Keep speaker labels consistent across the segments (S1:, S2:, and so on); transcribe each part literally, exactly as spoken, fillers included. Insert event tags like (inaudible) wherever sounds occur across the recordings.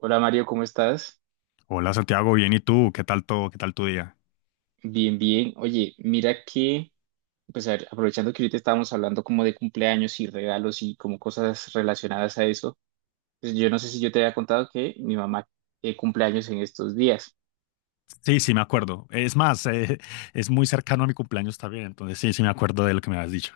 S1: Hola Mario, ¿cómo estás?
S2: Hola Santiago, bien, ¿y tú? ¿Qué tal todo? ¿Qué tal tu día?
S1: Bien, bien. Oye, mira que, pues a ver, aprovechando que ahorita estábamos hablando como de cumpleaños y regalos y como cosas relacionadas a eso, pues yo no sé si yo te había contado que mi mamá eh, cumpleaños en estos días.
S2: Sí, sí, me acuerdo. Es más, eh, (laughs) es muy cercano a mi cumpleaños también, entonces sí, sí me acuerdo de lo que me habías dicho.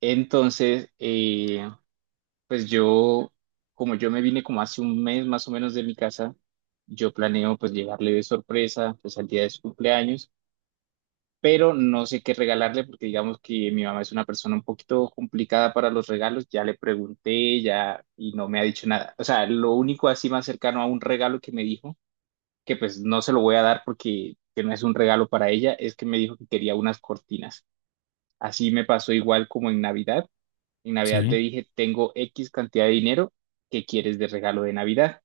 S1: Entonces, eh, pues yo, como yo me vine como hace un mes más o menos de mi casa, yo planeo pues llegarle de sorpresa pues al día de su cumpleaños, pero no sé qué regalarle porque digamos que mi mamá es una persona un poquito complicada para los regalos. Ya le pregunté, ya, y no me ha dicho nada. O sea, lo único así más cercano a un regalo que me dijo, que pues no se lo voy a dar porque que no es un regalo para ella, es que me dijo que quería unas cortinas. Así me pasó igual como en Navidad. En Navidad le
S2: Sí.
S1: dije, tengo X cantidad de dinero, ¿qué quieres de regalo de Navidad?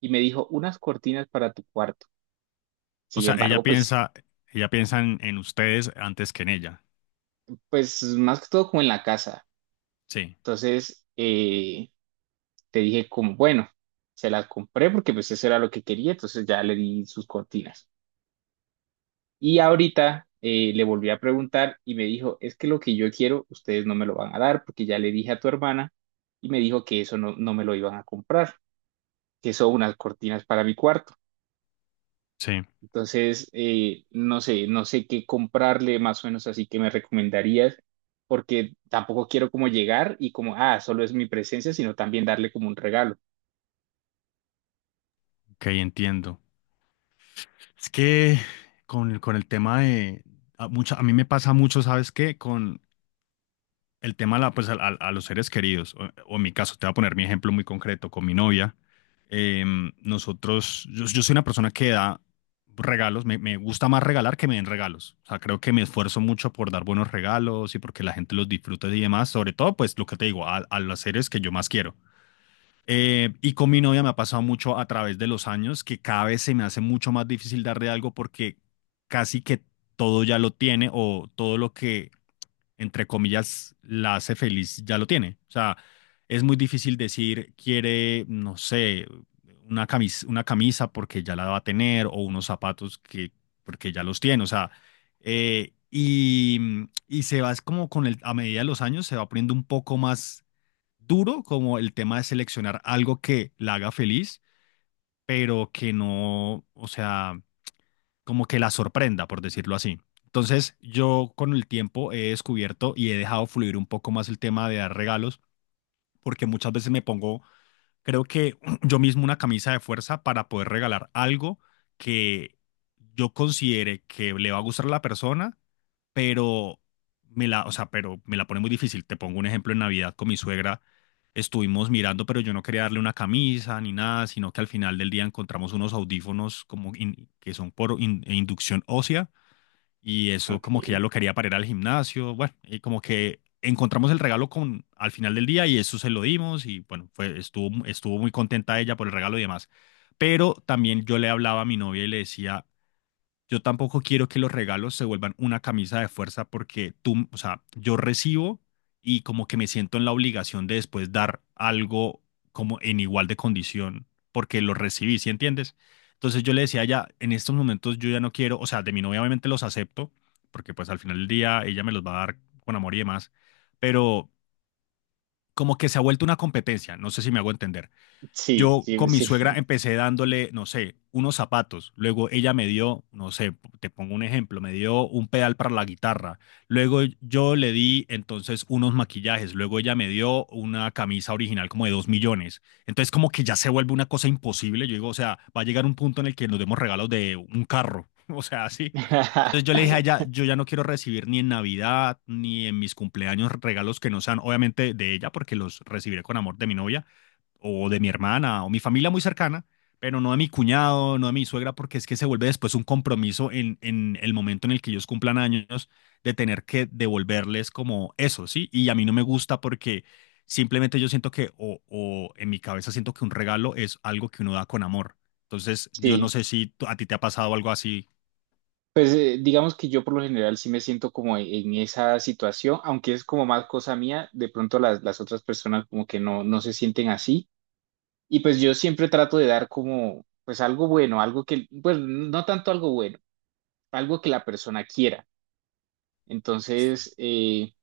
S1: Y me dijo, unas cortinas para tu cuarto.
S2: O
S1: Sin
S2: sea, ella
S1: embargo, pues,
S2: piensa, ella piensa en, en ustedes antes que en ella.
S1: pues más que todo como en la casa.
S2: Sí,
S1: Entonces, eh, te dije como, bueno, se las compré porque pues eso era lo que quería, entonces ya le di sus cortinas. Y ahorita eh, le volví a preguntar y me dijo, es que lo que yo quiero, ustedes no me lo van a dar porque ya le dije a tu hermana y me dijo que eso no, no me lo iban a comprar, que son unas cortinas para mi cuarto.
S2: sí,
S1: Entonces, eh, no sé, no sé qué comprarle más o menos, así que me recomendarías, porque tampoco quiero como llegar y como, ah, solo es mi presencia, sino también darle como un regalo.
S2: ok, entiendo. Es que con, con el tema de, a, mucha- a mí me pasa mucho, ¿sabes qué? Con, el tema a la- pues, al- al- a, los seres queridos, o, o en mi caso, te voy a poner mi ejemplo muy concreto con mi novia. em, nosotros, yo, yo soy una persona que da regalos, me, me gusta más regalar que me den regalos. O sea, creo que me esfuerzo mucho por dar buenos regalos y porque la gente los disfrute y demás, sobre todo, pues lo que te digo, a, a los seres que yo más quiero. Eh, y con mi novia me ha pasado mucho a través de los años que cada vez se me hace mucho más difícil darle algo porque casi que todo ya lo tiene o todo lo que entre comillas, la hace feliz, ya lo tiene. O sea, es muy difícil decir, quiere, no sé, una camisa, una camisa porque ya la va a tener o unos zapatos que, porque ya los tiene. O sea, eh, y, mm, y se va, es como con el, a medida de los años, se va poniendo un poco más duro como el tema de seleccionar algo que la haga feliz, pero que no, o sea como que la sorprenda, por decirlo así. Entonces, yo con el tiempo he descubierto y he dejado fluir un poco más el tema de dar regalos, porque muchas veces me pongo, creo que (clears throat) yo mismo una camisa de fuerza para poder regalar algo que yo considere que le va a gustar a la persona, pero me la, o sea, pero me la pone muy difícil. Te pongo un ejemplo en Navidad con mi suegra. Estuvimos mirando, pero yo no quería darle una camisa ni nada, sino que al final del día encontramos unos audífonos como in- que son por in- e inducción ósea y eso
S1: Ok,
S2: como que ya lo quería para ir al gimnasio, bueno, y como que encontramos el regalo con al final del día y eso se lo dimos y bueno, fue, estuvo, estuvo muy contenta ella por el regalo y demás. Pero también yo le hablaba a mi novia y le decía, yo tampoco quiero que los regalos se vuelvan una camisa de fuerza porque tú, o sea, yo recibo y como que me siento en la obligación de después dar algo como en igual de condición porque lo recibí, ¿sí entiendes? Entonces yo le decía ya, en estos momentos yo ya no quiero, o sea, de mi novia obviamente los acepto porque pues al final del día ella me los va a dar con amor y demás, pero como que se ha vuelto una competencia, no sé si me hago entender.
S1: sí,
S2: Yo
S1: sí,
S2: con mi suegra
S1: sí.
S2: empecé dándole, no sé, unos zapatos. Luego ella me dio, no sé, te pongo un ejemplo, me dio un pedal para la guitarra. Luego yo le di entonces unos maquillajes. Luego ella me dio una camisa original como de dos millones. Entonces como que ya se vuelve una cosa imposible. Yo digo, o sea, va a llegar un punto en el que nos demos regalos de un carro. (laughs) O sea, así. Entonces yo le
S1: (laughs)
S2: dije a ella, yo ya no quiero recibir ni en Navidad ni en mis cumpleaños regalos que no sean obviamente de ella porque los recibiré con amor de mi novia, o de mi hermana o mi familia muy cercana, pero no de mi cuñado, no de mi suegra, porque es que se vuelve después un compromiso en, en el momento en el que ellos cumplan años de tener que devolverles como eso, ¿sí? Y a mí no me gusta porque simplemente yo siento que, o, o en mi cabeza siento que un regalo es algo que uno da con amor. Entonces, yo no
S1: Sí,
S2: sé si tú- a ti te ha pasado algo así.
S1: pues eh, digamos que yo por lo general sí me siento como en, en esa situación, aunque es como más cosa mía, de pronto las, las otras personas como que no, no se sienten así. Y pues yo siempre trato de dar como pues algo bueno, algo que, pues no tanto algo bueno, algo que la persona quiera.
S2: Sí,
S1: Entonces, eh,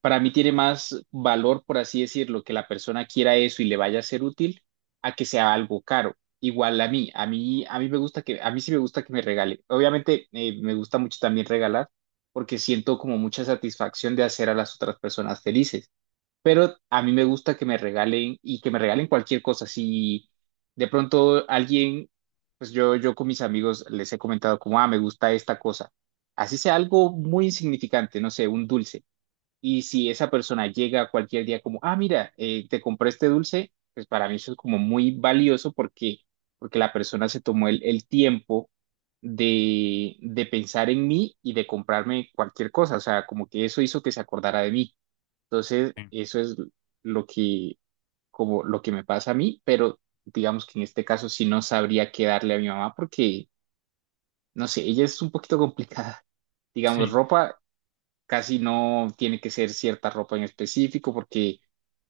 S1: para mí tiene más valor, por así decirlo, que la persona quiera eso y le vaya a ser útil a que sea algo caro. Igual a mí, a mí, a mí me gusta que, a mí sí me gusta que me regale. Obviamente, eh, me gusta mucho también regalar porque siento como mucha satisfacción de hacer a las otras personas felices. Pero a mí me gusta que me regalen y que me regalen cualquier cosa. Si de pronto alguien, pues yo, yo con mis amigos les he comentado como, ah, me gusta esta cosa. Así sea algo muy insignificante, no sé, un dulce, y si esa persona llega cualquier día como, ah, mira, eh, te compré este dulce, pues para mí eso es como muy valioso porque, porque la persona se tomó el, el tiempo de, de pensar en mí y de comprarme cualquier cosa. O sea, como que eso hizo que se acordara de mí. Entonces,
S2: sí,
S1: eso es lo que, como lo que me pasa a mí, pero digamos que en este caso sí no sabría qué darle a mi mamá porque, no sé, ella es un poquito complicada. Digamos,
S2: sí,
S1: ropa casi no tiene que ser cierta ropa en específico porque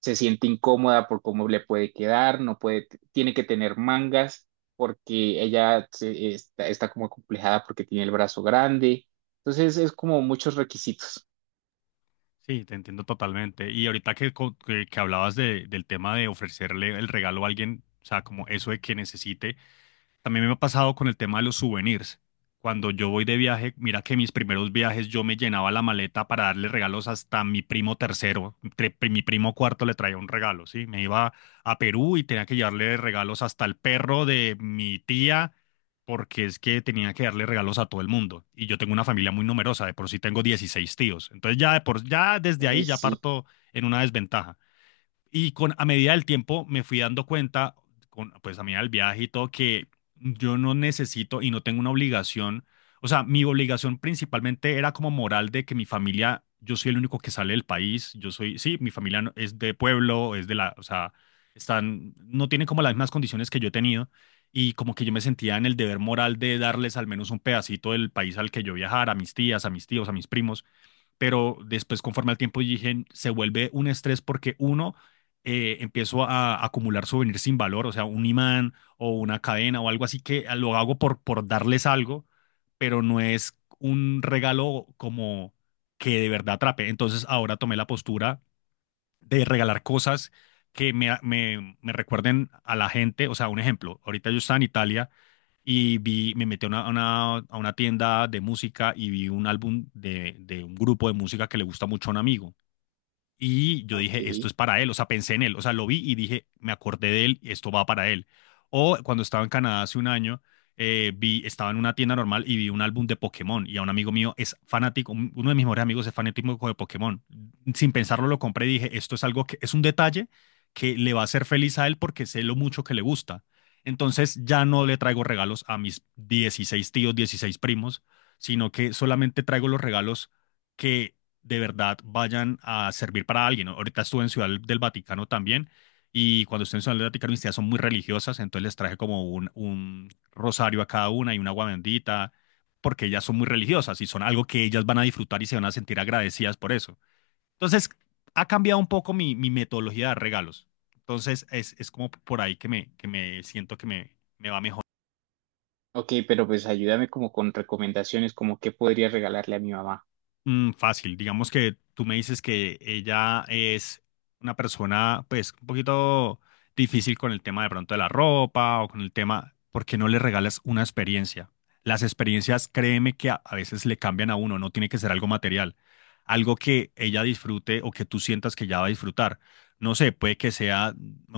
S1: se siente incómoda por cómo le puede quedar, no puede, tiene que tener mangas porque ella se- está, está como complejada porque tiene el brazo grande. Entonces es como muchos requisitos.
S2: sí, te entiendo totalmente. Y ahorita que, co- que, que hablabas de, del tema de ofrecerle el regalo a alguien, o sea, como eso de que necesite. También me ha pasado con el tema de los souvenirs. Cuando yo voy de viaje, mira que mis primeros viajes yo me llenaba la maleta para darle regalos hasta a mi primo tercero. Tre- mi primo cuarto le traía un regalo, ¿sí? Me iba a Perú y tenía que llevarle regalos hasta al perro de mi tía, porque es que tenía que darle regalos a todo el mundo. Y yo tengo una familia muy numerosa, de por sí tengo dieciséis tíos. Entonces ya, de por, ya desde
S1: Ay,
S2: ahí ya
S1: sí,
S2: parto en una desventaja. Y con, a medida del tiempo me fui dando cuenta, con, pues a medida del viaje y todo, que yo no necesito y no tengo una obligación. O sea, mi obligación principalmente era como moral de que mi familia, yo soy el único que sale del país, yo soy, sí, mi familia no- es de pueblo, es de la, o sea, están, no tienen como las mismas condiciones que yo he tenido y como que yo me sentía en el deber moral de darles al menos un pedacito del país al que yo viajara, a mis tías, a mis tíos, a mis primos pero después conforme al tiempo dije, se vuelve un estrés porque uno, eh, empiezo a acumular souvenirs sin valor, o sea, un imán o una cadena o algo así que lo hago por, por darles algo, pero no es un regalo como que de verdad atrape. Entonces ahora tomé la postura de regalar cosas que me, me, me recuerden a la gente, o sea, un ejemplo, ahorita yo estaba en Italia y vi, me metí a una, a una, a una tienda de música y vi un álbum de, de un grupo de música que le gusta mucho a un amigo. Y yo
S1: ok.
S2: dije, esto es para él, o sea, pensé en él, o sea, lo vi y dije, me acordé de él, esto va para él. O cuando estaba en Canadá hace un año, eh, vi, estaba en una tienda normal y vi un álbum de Pokémon y a un amigo mío es fanático, un- uno de mis mejores amigos es fanático de Pokémon. Sin pensarlo lo compré y dije, esto es algo que es un detalle que le va a hacer feliz a él porque sé lo mucho que le gusta. Entonces ya no le traigo regalos a mis dieciséis tíos, dieciséis primos, sino que solamente traigo los regalos que de verdad vayan a servir para alguien, ¿no? Ahorita estuve en Ciudad del Vaticano también y cuando estuve en Ciudad del Vaticano mis tías son muy religiosas, entonces les traje como un, un rosario a cada una y un agua bendita, porque ellas son muy religiosas y son algo que ellas van a disfrutar y se van a sentir agradecidas por eso. Entonces, ha cambiado un poco mi, mi metodología de regalos. Entonces, es, es como por ahí que me, que me siento que me, me va mejor.
S1: Ok, pero pues ayúdame como con recomendaciones, como qué podría regalarle a mi mamá.
S2: Mm, fácil, digamos que tú me dices que ella es una persona pues un poquito difícil con el tema de pronto de la ropa o con el tema, ¿porque no le regalas una experiencia? Las experiencias, créeme que a, a veces le cambian a uno, no tiene que ser algo material, algo que ella disfrute o que tú sientas que ella va a disfrutar. No sé, puede que sea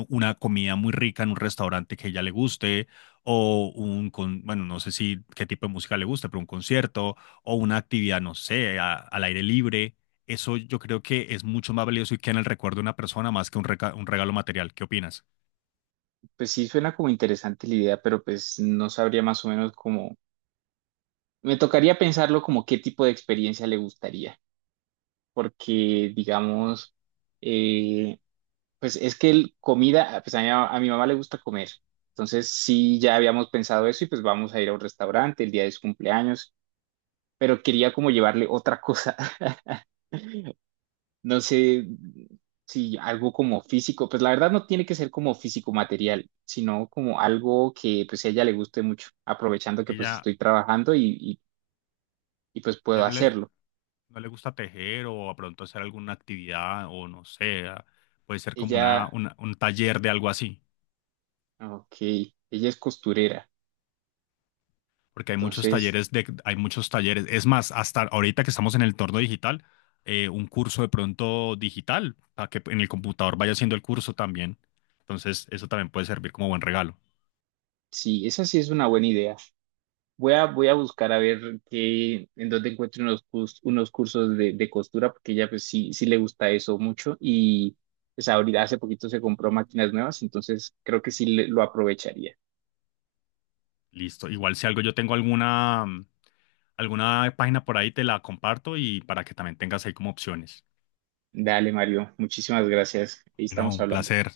S2: una comida muy rica en un restaurante que a ella le guste o un, con, bueno, no sé si qué tipo de música le guste, pero un concierto o una actividad, no sé, a- al aire libre. Eso yo creo que es mucho más valioso y queda en el recuerdo de una persona más que un, reca- un regalo material. ¿Qué opinas?
S1: Pues sí, suena como interesante la idea, pero pues no sabría más o menos como... Me tocaría pensarlo como qué tipo de experiencia le gustaría. Porque, digamos, eh, pues es que el comida, pues a mi, a mi mamá le gusta comer. Entonces, sí, ya habíamos pensado eso y pues vamos a ir a un restaurante el día de su cumpleaños, pero quería como llevarle otra cosa. (laughs) No sé si algo como físico, pues la verdad no tiene que ser como físico material, sino como algo que pues a ella le guste mucho, aprovechando que pues
S2: Ella,
S1: estoy trabajando y, y, y pues
S2: a
S1: puedo
S2: ella no le,
S1: hacerlo.
S2: no le gusta tejer o a pronto hacer alguna actividad o no sé, a- puede ser como una,
S1: Ella,
S2: una- un taller de algo así,
S1: ok, ella es costurera,
S2: porque hay muchos
S1: entonces...
S2: talleres de, hay muchos talleres. Es más, hasta ahorita que estamos en el entorno digital, eh, un curso de pronto digital, para que en el computador vaya haciendo el curso también. Entonces, eso también puede servir como buen regalo.
S1: Sí, esa sí es una buena idea. Voy a, voy a buscar a ver qué, en dónde encuentro unos, cus- unos cursos de, de costura, porque ella pues sí, sí le gusta eso mucho y pues ahorita hace poquito se compró máquinas nuevas, entonces creo que sí le- lo aprovecharía.
S2: Listo. Igual si algo yo tengo alguna, mm, alguna página por ahí, te la comparto y para que también tengas ahí como opciones.
S1: Dale, Mario, muchísimas gracias. Ahí
S2: No,
S1: estamos
S2: un
S1: hablando.
S2: placer.